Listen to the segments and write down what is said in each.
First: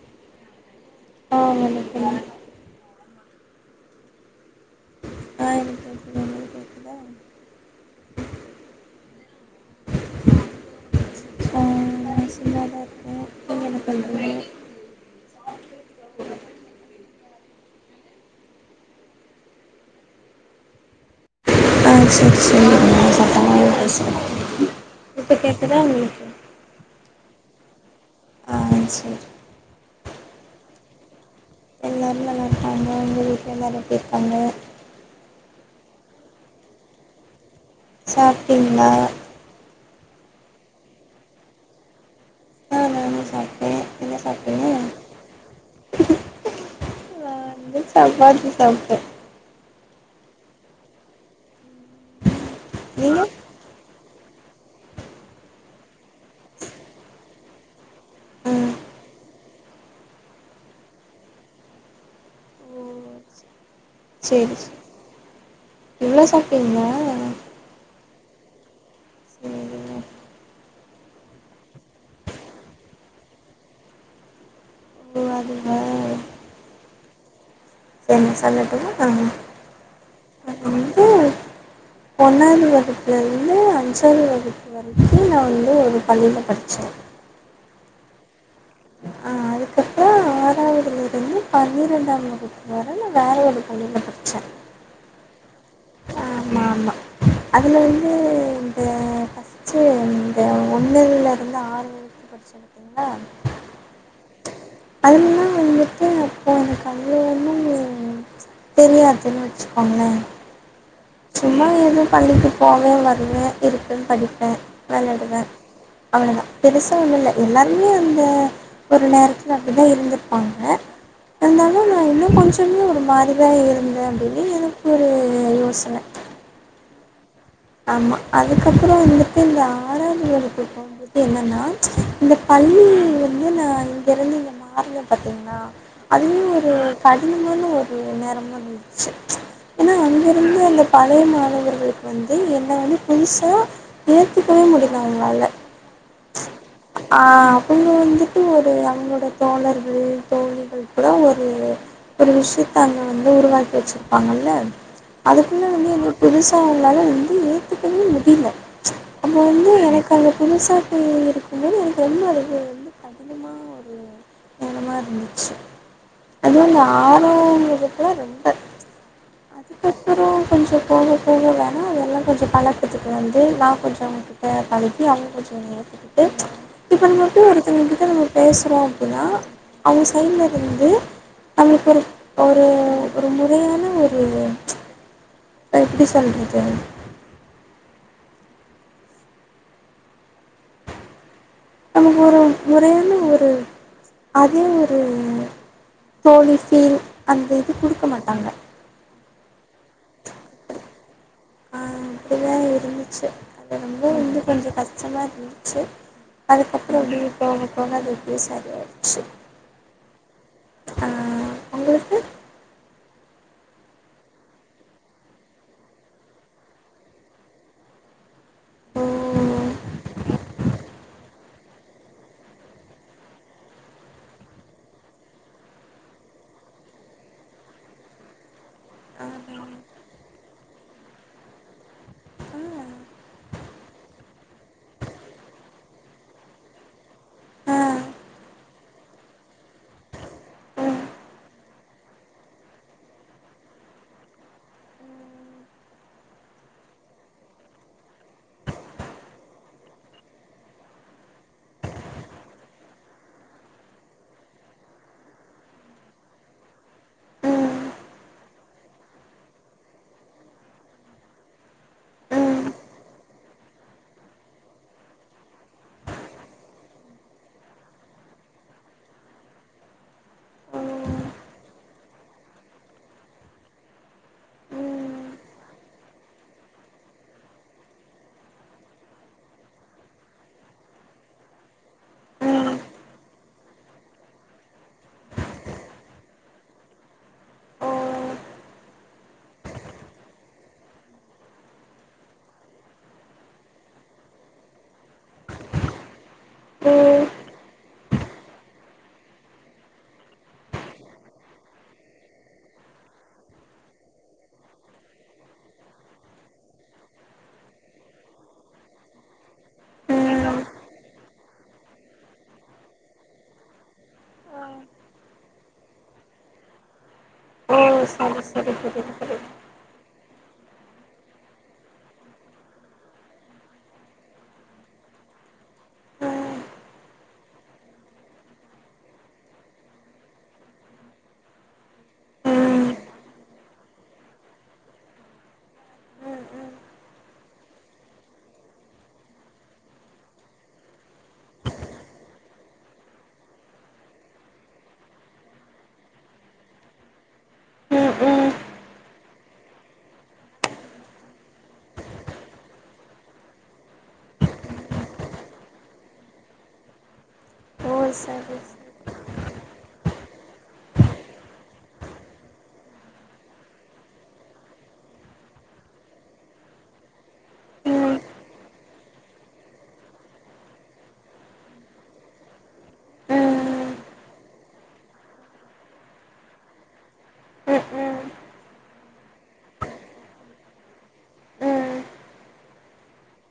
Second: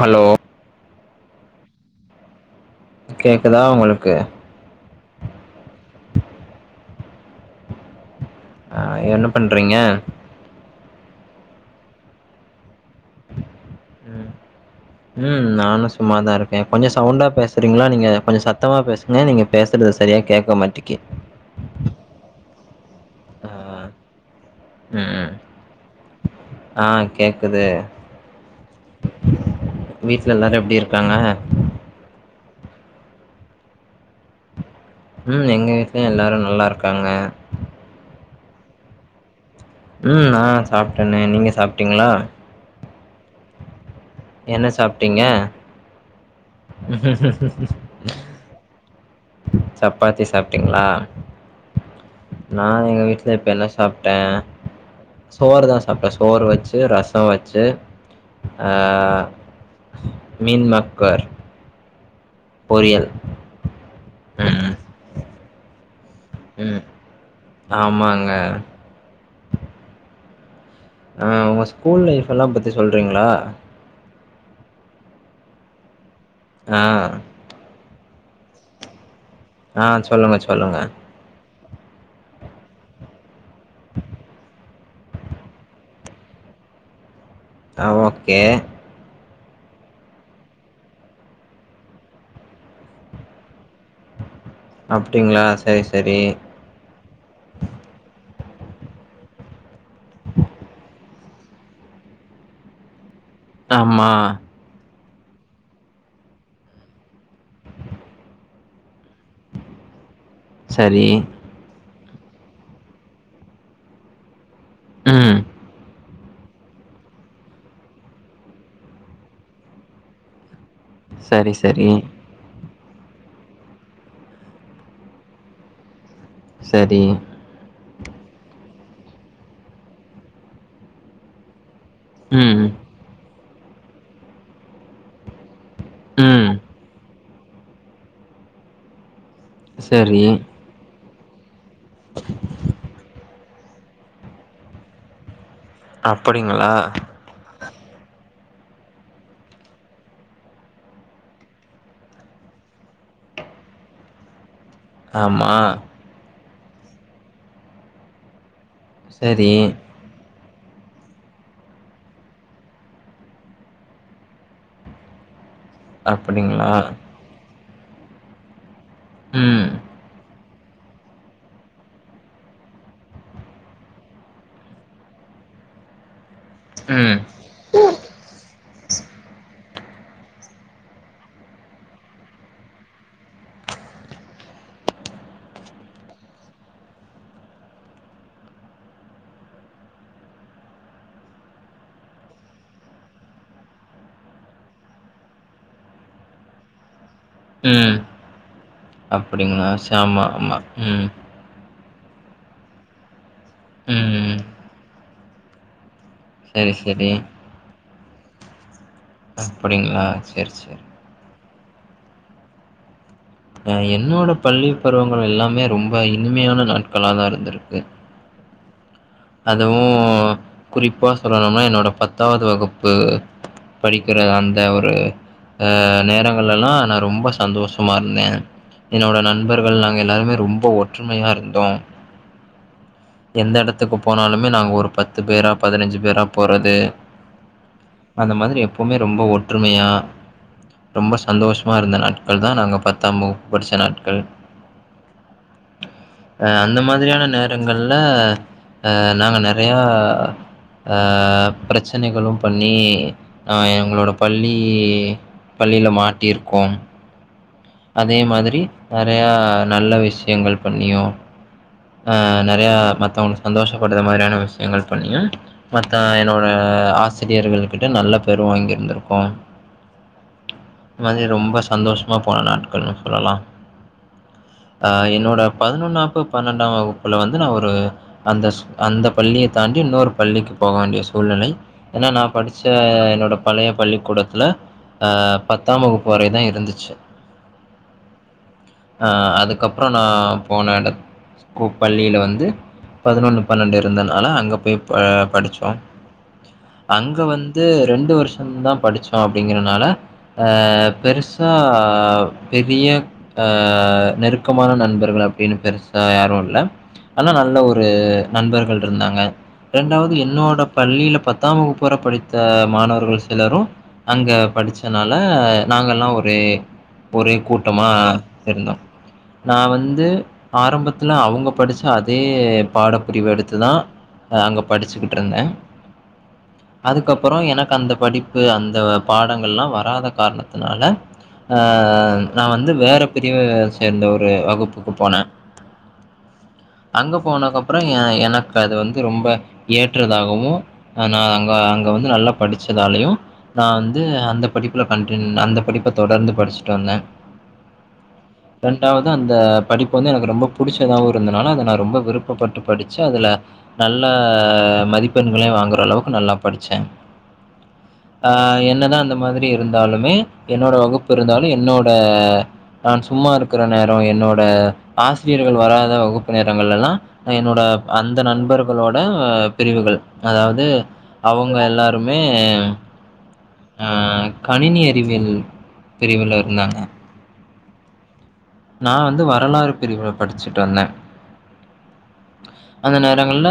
Hello? ஆ வணக்கம். கேக்குதா உங்களுக்கு? ஆ எனக் கேக்குது உங்குளுக் கேக்குதா? அ என்ன பண்றீங்க? ச நா சும்மா தா இருக் கே. நீங்க என்ன ம் பண்றிங்க? ம் நானு சும்மாதா இருக்கே. கொஞ்சோ சவுண்டா பேசுறிங்களா நீங்க கொஞ்சோ சத்தமா பேசுங்க நீங்க பேசறது சரியா கேட்க மாட்டிக்கு. ஆ செரி செரி நா ஆ சத்தமாவே பேசறே. ம் இப்ப ம் கேக்குதா உங்குளுக்கு? ஆ கேக்குது. ஆ சரி வீட்ல எல்லாரு எப்டி இருக்காங்க? எல்லாரு நல்லாருக்காங்க. உங்க வீட்ல எல்லாரு எப்டிர்க்காங்க? ம் எங்க வீட்லியு எல்லாரு நல்லாருக்காங்க. சாப்டிங்ளா? ம் நா சாப்ட்டனே நீங்க சாப்ட்டிங்ளா? ஆ நானு சாப்ட்டே. என்ன என்ன சாப்ட்டீங்க சாப்டீங்க? [unintelligible] சப்பாத்தி சாப்ட்டே. சப்பாத்தி சாப்ட்டிங்ளா. நா எங்க நீங்க வீட்ல இப்ப என்ன ஸ் சாப்ட்டே சோறு தா சாப்ட்டே சோறு வெச்சு ரசோ வெச்சு அ ம் மீன் மேக்கர் ஓ பொரியல். சேரி ம் சே இவ்ளா சா ம் ஆமாங்க. சேரிங்க அ உங்க ஸ்கூல் லைஃப் எல்லாம் பத்தி சொல்றீங்ளா? ஓ அதுவா? அ. செர் நா சொல்லட்டுமா? ஆ சொல்லுங்க சொல்லுங்க. ஒன்னாவ்து வகுப்புல இருந்து அஞ்சாவ்து வகுப்பு வரைக்கு நா வந்து ஒரு பள்ளில படிச்சே. ஆ ஓகே. பத்தாவ்துல இருந்து பன்னிரெண்டாம் வகுப்பு வர நா வேற ஒரு பள்ளில படிச்சே. அப்டிங்களா செரி செரி. மாமா அதுல வந்து இந்த ஃபஸ் ச்சி இந்த ஒன்னுல இருந்து ஆறு வரைக்கு படிச்சிருக்கேன்ல ஆமா அதுலெல்லா வந்துட்டு அப்போ எனக்கு அவ்ளோ ஒன்னு தெரியாதுன் வெச்சிக்கோங்களே சரி சும்மா எதும் பள்ளிக்கு போவே வருவே இருப்பே படிப்பே ம் வெளயாடுவே அவளதா பெருச ஒன்னு இல்ல எல்லாருமே அந்த ஒரு நேரத் துல அப்டிதா இருந்திருப்பாங்க சரி இருந்தாலு சரி நா இன்னு கொஞ் திரும்ப ஒரு மாதிர்தா இருந்தே அப்டினு எனக் ஒரு யோசன செரி ஆமா அதுக்கப்புறோ வந்துட்டு இந்த ஆறாம் வகுப்புக்கு போம்போது என்னன்னா இந்த ம் பள்ளி வந்து நா இங்க இருந்து இங்க மாறுனே பாத்தீங்ளா அது ம் ஒரு கடினமான ஒரு நேரமா இருந்துச்சி ஏன்னா சரி. அங்கருந்து அந்த பழைய மாணவர்களுக் வந் து என்ன வந்து புதுசா ஏத்துக்கவே முடில அவுங்ளால அப்படிங்களா ஆ அவங்க வந்துட்டு ஒரு அவங்களோட தோழர்கள் தோழிகள் கூட ஒரு ஒரு விஷியத்த அங்க வந்து உருவாக்கி வெச்சிருப்பாங்கல்ல ஆமா அதுக்குள்ள வந்து என்ன புதுசா அவுங்ளால வந்து ஏத்துக்கவே முடில அப்போ சரி வந்து எனக் அங்க புதுச பிள்ளைங்க இருக்கும்போது எனக்கு ரொம்ப அது வந்து ரொம்ப கடினமா [unintelligible] ரணமா இருந்துச்சி அது அப்படிங்களா? இந்த ஆறாம் வகுப்புல ரொம்ப ம் அதுக்கப்பறோ கொஞ்சோ போக போக வேணா அதெல்லா கொஞ்சோ பழக்கத்துக்கு வந்து நா கொஞ்சோ அவங்க கிட்ட பழகி அவங் கொஞ்சோ என்ன ஏத்துக்கிட்டு இப்ப ம் நா போய் ஒருத்தங்ககிட்ட நம்ம பேசுறோ அப்டினா அவுங்க சைட்ல இருந்து அவுங்களுக்கொரு ஒரு ஒரு முறையான ஒரு இப்ப எப்படி சொல்றது நமக்கு ஒரு முறையான ஒரு அதே ஒரு தோழி ஃபீல் அந்த இது ம் குடுக்க மாட்டாங்க அப்படிங்களா செ ஆமா ஆமா ம் ஆ அப்படிதா இருந்துச்சு அது ரொம்ப ம் வந்து கொஞ்சு கஷ்டமா இருந்துச்சு சரி அதுக்கப்புறோ சரி. அப்டி போக போக அது அப்டியே சரி ஆயிடுச்சு அப்படிங்களா செரி செரி ஆ உங்களுக்கு அ என்னோட பள்ளி பருவங்கள் எல்லாமே ரொம்ப இனிமையான நாட்களா தா இருந்திருக்கு ஓ அதுவு குறிப்பா சொல்லணும்னா என்னோட பத்தாவது வகுப்பு படிக்கிற அந்த ஒரு அ நேரங்களெல்லா நா ரொம்ப சந்தோஷமா இருந்தே என்னோட ஆ நண்பர்கள் நாங்க எல்லாருமே ரொம்போ ஒற்றுமையா இருந்தோ எந்தெடத் துக்கு போனாலுமே நாங்க ஒரு பத்து பேரா பதினஞ்சு பேரா போறது ஆ ஆ அந்த மாதிரி எப்பவ்மே ரொம்ப ஒற்றுமையா ரொம்ப சந்தோஷ்மா இருந்த நாட்கள் தா நாங்க பத்தாம் வகுப்பு படிச்ச நாட்கள் ம் அ அந்த மாதிரியான நேரங்கள்ல அ நாங்க நெறையா ஆஹ் பிரெச்சனைகளு பண்ணி அஹ் எங்களோட பள்ளி பள்ளில மாட்டிருக்கோம் ம் அதே மாதிரி நெறையா நல்ல விஷயங்கள் பண்ணியு ம் அஹ் ம் நெறைய மத்தவங்களுக்கு சந்தோஷப்படுற மாரியான விஷயங்கள் பண்ணியு மத்த என்னோட ஆசிரியர்கள் கிட்ட நல்ல பேரு வாங்கிருந்திருக்கோம் ஓ இந்த மாதிரி ரொம்ப சந்தோஷமா போன நாட்கள்னு சொல்லலா அ ம் என்னோட பதினொன்னாப்பு பன்னெண்டாம் வகுப்புல வந்து நா ஒரு அந்த ஸ் அந்த பள்ளிய தாண்டி இன்னொரு பள்ளிக்கு போக வேண்டிய சூழ்நிலை ஏனா நா படிச்ச ம் என்னோட பழைய பள்ளிக்கூடத்துல அஹ் பத்தாம் வகுப்பு வரை தா இருந்துச்சு ஓ ஓ அஹ் அதுக்கப்பறோ நா போன எடத் ஸ்கூப் பள்ளில வந்து பதினொன்னு பன்னெண்டு இருந்தனால அங்க போய் ப படிச்சோம் அங்க வந்து ரெண்டு வருஷோ தா படிச்சோ அப்டிங்கிறனால அ பெருசா அஹ் பெரிய அ நெருக்கமான நண்பர்கள் அப்டின்னு பெருசா யாரு இல்ல ஆனா நல்ல ஒரு நண்பர்கள் ருந்தாங்க ரெண்டாவது என்னோட ம் பள்ளில பத்தாம் வகுப்பு வர படித்த மாணவர்கள் சிலரு அங்க படிச்சனால நாங்கல்லா ஒரே ஒரே ஓ கூட்டமா சரி சரி இருந்தோ புரியுது புரியுது நா வந்து ஆரம்பத்துல அவுங்க படிச்ச அதே பாட பிரிவு எடுத்துதா அங்க படிச்சுக்கிட்டு இருந்தே ம் அதுக்கப்பறோ எனக்கு அந்த படிப்பு அந்த பாடங்கள்லா வராத காரணத்தினால ஆ நா வந்து ம் வேற பிரிவ சேர்ந்த ஒரு வகுப்புக்கு போனே ம் அங்க போனக்கு அப்றோ எ எனக்கு அது வந்து ரொம்ப ஏற்றதாகவு ஆ நா அங்க அங்க வந்து நல்லா படிச்சதாலயு நா வந்து அந்த படிப்புல கன்டின் அந்த படிப்ப தொடர்ந்து படிச்ட்டு வந்தே ம் ம் ம் ரெண்டாவது அந்த படிப்பு வந்து எனக்கு ரொம்ப புடிச்சதாவு இருந்தனால அத நா ரொம்ப விருப்பப்பட்டு படிச்சு அதுல நல்ல மதிப்பெண்களையு வாங்ற அளவுக்கு நல்லா படிச்சே ஓ ஆ சரி சரி என்னதா அந்த மாதிரி இருந்தாலுமே என்னோட வகுப்பு இருந்தாலு என்னோட நா சும்மா இருக்குற நேரோ என்னோட ஆசிரியர்கள் வராத வகுப்பு நேரங்கள் எல்லா என்னோட ம் அந்த நண்பர்களோட பிரிவுகள் அதாவுது அவுங்க எல்லாருமே அ ம் கணினி அறிவியல் பிரிவுல இருந்தாங்க அ ஆ நா வந்து வரலாறு பிரிவுல படிச்ட்டுருந்தே ம் அந்த நேரங்கள்ல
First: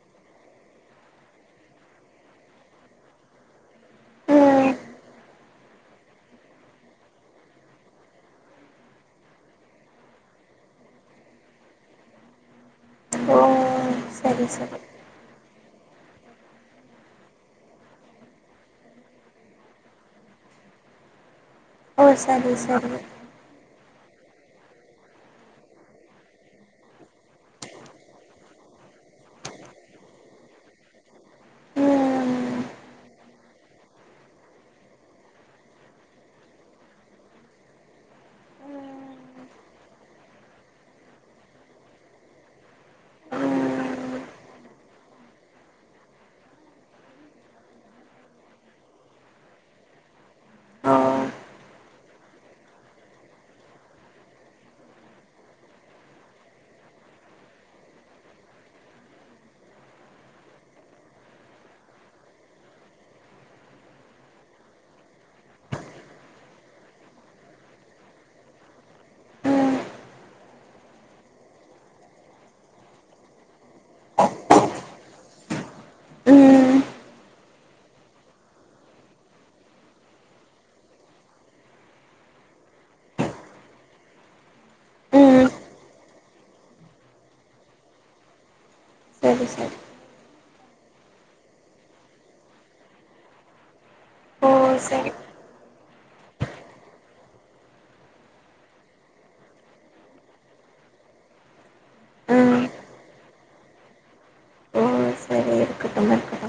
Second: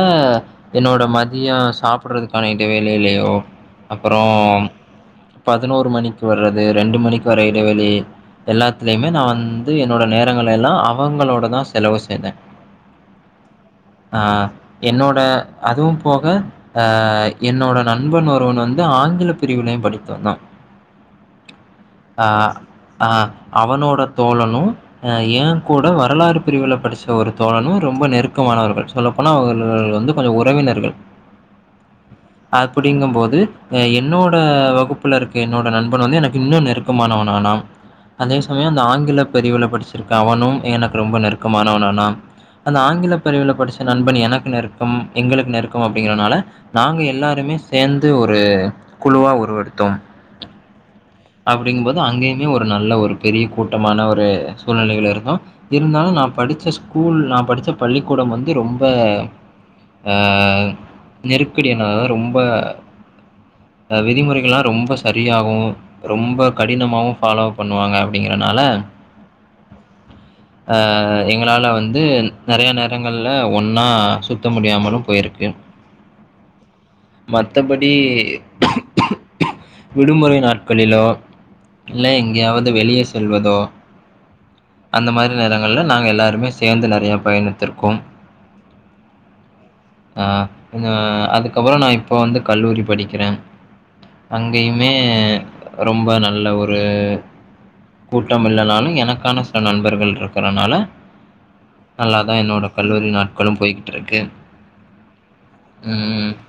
என்னோட மதியோ சாப்டறதுக்கான இடைவேளைளையோ அப்றோ ம் பதினோரு மணிக்கு வர்றது ரெண்டு மணிக்கு வர இடைவெளி எல்லாத்துலயுமே நான் வந் என்னோட நேரங்கள எல்லா அவுங்களோடதா செலவு செய்தே ஓ ஆ சரி சரி என்னோட அதுவும் போக ஆ என்னோட நண்பன் ஒருவன் வந்து ஆங்கில பிரிவுனை படித்து வந்தா [inaudible] ஓ அ சரி சரி அ அவனோடத் தோழனு அ எங்கூட வரலாறு பிரிவுல படிச்ச ஒரு தோழனு ரொம்ப நெருக்கமானவர்கள் சொல்லப் போனா அவர்கள் வந்து கொஞ்ச உறவினர்கள் ம் ம் அப்புடிங்கம்போது அ என்னோட வகுப்புலருக்க என்னோட நண்பன் வந்து எனக்கு இன்னொ நெருக் கமானவனானான் அதே சமயோ அந்த ஆங்கிலப் பிரிவுல படிச்சிருக்க அவனும் எனக்கு ரொம்ப நெருக்கமானவனானான் அந்த ஆங்கில பிரிவில படிச்ச நண்பன் எனக்கு நெருக்கம் எங்களுக்கு நெருக்கம் அப்டிங்கிறனால நாங்க எல்லாருமே சேந்து ஒரு குழுவா உருவெடுத்தோம் அப்டிங்கம்போது அங்கியுமே ஒரு நல்ல ஒருப் பெரிய கூட்டமான ஒரு சூழ்நிலைகள் இருந்தோ இருந்தாலு நாப் படிச்ச ஸ்கூல் நாப் படிச்ச பள்ளிக்கூடம் வந்து ரொம்ப அ நெருக்கடியானதா ரொம்ப அ விதிமுறைகளா ரொம்ப சரியாகு ரொம்ப கடினமாவு ஃபாலோ பண்ணுவாங்க அப்டிங்கிறனால ஆ எங்களால வந்து நெறைய நேர் ரங்கள்ல ஒன்னா சுத்த முடியாமலு போய்ருக்கு ம் ம் மத்தபடி விடுமுறை நாட்களிலோ இல்ல எங்கயாவது வெளிய செல்வதோ அந்த மாரி ம் நேரங்கல்ல நாங்க எல்லாருமே சேந்து நெறையப் பயணித்திருக்கோம் சரி சரி ஆ நா அதுக்கப்றோ நா இப்போ வந்து கல்லூரி படிக்கிறே ஓ அங்கயுமே சரி ரொம்ப நல்ல ஒரு கூட்டமில்லனாலு என் எனக்கான சில நண்பர்கள் இருக்றனால நல்லாதா ம் என்னோட கல்லூரி நாட்களு போய்கிட்ருக்கு ஒ சரி இருக்கட்டும் இருக்கட்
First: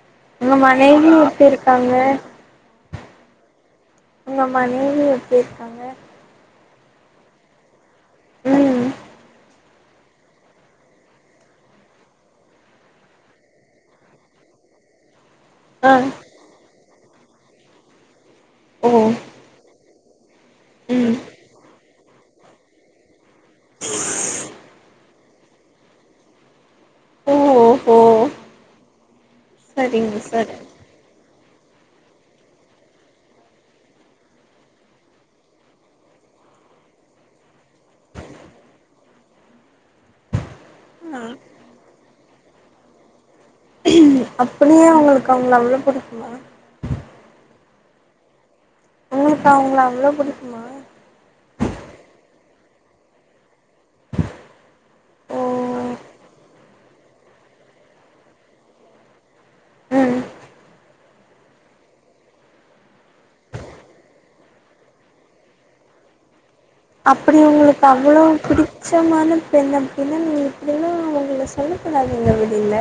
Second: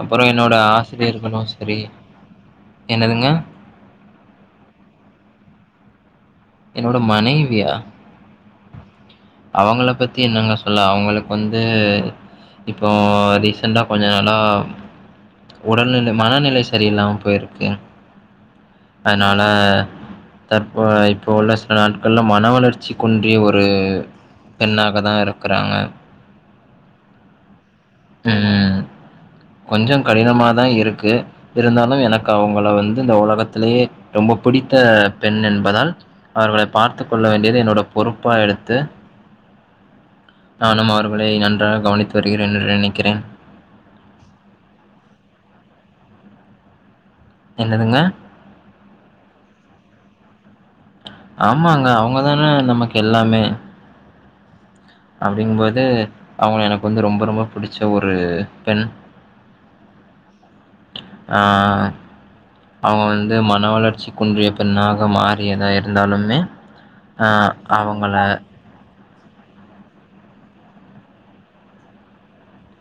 அப்றோ என்னோட மனைவி ஆசிரியர்களு எப்டி சரி இருக்காங்க என்னதுங்க உங்க மனைவி எப்டி இருக்காங்க என்னோட மனைவியா ம் அவங்களப் பத்தி என்னங்க சொல்ல அவங்களுக்கு வந்து இப்போ ரீசண்டா கொஞ்ச நாளா ஆ உடல்நிலை மனநிலைச் சரியில்லாம போயிருக்கு ஓ அதனால ம் தற்போயிப் இப்போ உள்ள சில நாட்கள்ல மன வளர்ச்சிக்குன்றிய ஒரு பெண்ணாகதா இருக்கறாங்க [inaudible] ஓஹோ ம் கொஞ்சோ சரிங்க சரி கடினமாதா இருக்கு இருந்தாலு எனக்கு அவுங்கள வந்து இந்த ஒலகத்திலியே ரொம்ப பிடித்த பெண் என்பதால் அவர்களைப் பார்த்து கொள்ள வேண்டியது என்னோடப் பொறுப்பா எடுத்து நானும் ஆ அவர்களை நன்றாக கவனித்து வருகிறேன் என்று நினைக்கிறேன் ம் அப்படியே அவுங்களுக்கு அவுங்கள அவ்ளோ புடிக்குமா என்னதுங்க உங்குளுக்கு அவுங்கள அவ்ளோ புடிக்குமா ஆமாங்க அவ்ங்கதானே நமக்கு எல்லாமே ஓ அப்டிங்குபோது அவ்ங்க எனக்கு வந்து ரொம்ப ரொம்ப பிடிச்ச ஒரு பெண் உம் ஆ அவ்ங்க வந்து மன வளர்ச்சி குன்றிய பெண்ணாக மாறியதா இருந்தாலுமே அ அப்படி உங்களுக்கு அவங்கள அவ்ளோ பிடிக் மிச்சமான பெண் அப்டின்னு நீங்க இப்டிலா அவங்கள சொல்லக்கூடாது அதுல்ல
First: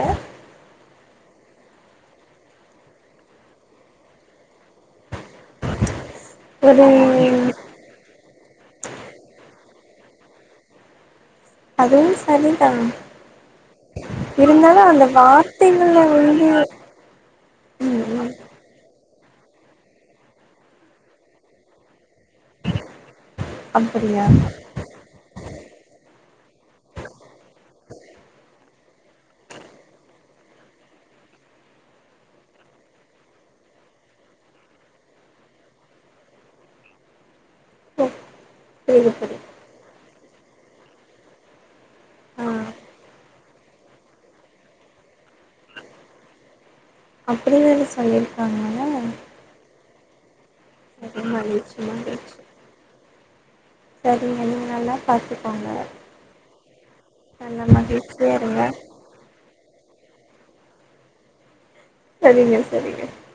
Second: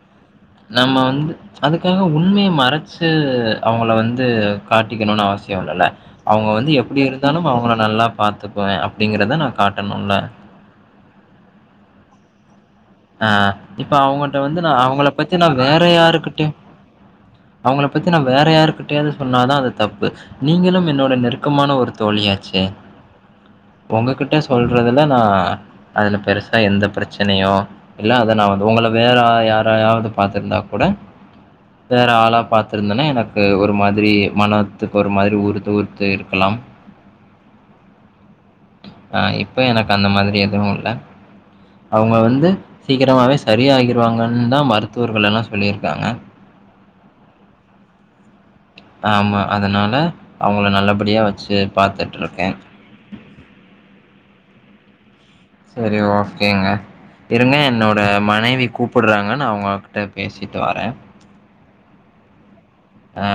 நம்ம வந்து அதுக்காக உண்மைய மறைச்சு அவுங்கள வந்து காட்டிக்கணுன்னு அவசியோ இல்லல்ல அவுங்க வந்து ஒரு எப்டி இருந்தாலு அவுங்கள நல்லா பாத்துக்குவே அப்டிங்கிறத நா காட்டணுல அதுவு சரி தா அ இப்ப அவுங்கட்ட வந்து நா அவுங்கள பத்தி நா வேற வார்த்தைகள வந்து யாருக்கிட்டயு அவுங்கள ம் பத்தி நா ம் வேற யாருக்கிட் டயாது சொன்னா தா அது தப்பு நீங்களும் என்னோட நெருக்கமான ஒரு தோழியாச்சு சே அப்படியா ஒங்ககிட்ட சொல் றதுல நா அதுல பெருசா எந்த பிரச்சனையோ இல்ல அத நா வது உங்கள வேற யாரயாவது பாத்திருந்தா கூட வேற ஆளா பாத்துருந்தேன்னா எனக்கு ஒரு மாரி மனத்துக்கு ஒரு மாரி உறுத்து உறுத்து இருக்கல்லா உம் ஆ இப்ப எனக்கு அந்த மாரி எதுவு இல்ல அவுங்க வந்து ஆ சீக்கிரமாவே சரியாகிரு வாங்கன்னு தா மருத்துவர்கள் எல்லா சொல்லி இருக்காங்க அப்டினு எது சொல்லி இருக்காங்களே ஆமா அதனால அவுங்கள நல்லபடியா வச்சு மகிழ்ச்சி பாத்துட்டு மகிழ்ச்சி இருக்கே சரிங்க நீ நல்லா பாத்துக் செரி ஓகேங்க இருங்க நல்லா என்னோட மகிழ்ச்சியா இருங்க மனைவி கூப் டுறாங்க நா அவங்ககிட்ட பேசிட்டு வரே செரிங்க செரிங்க ஆ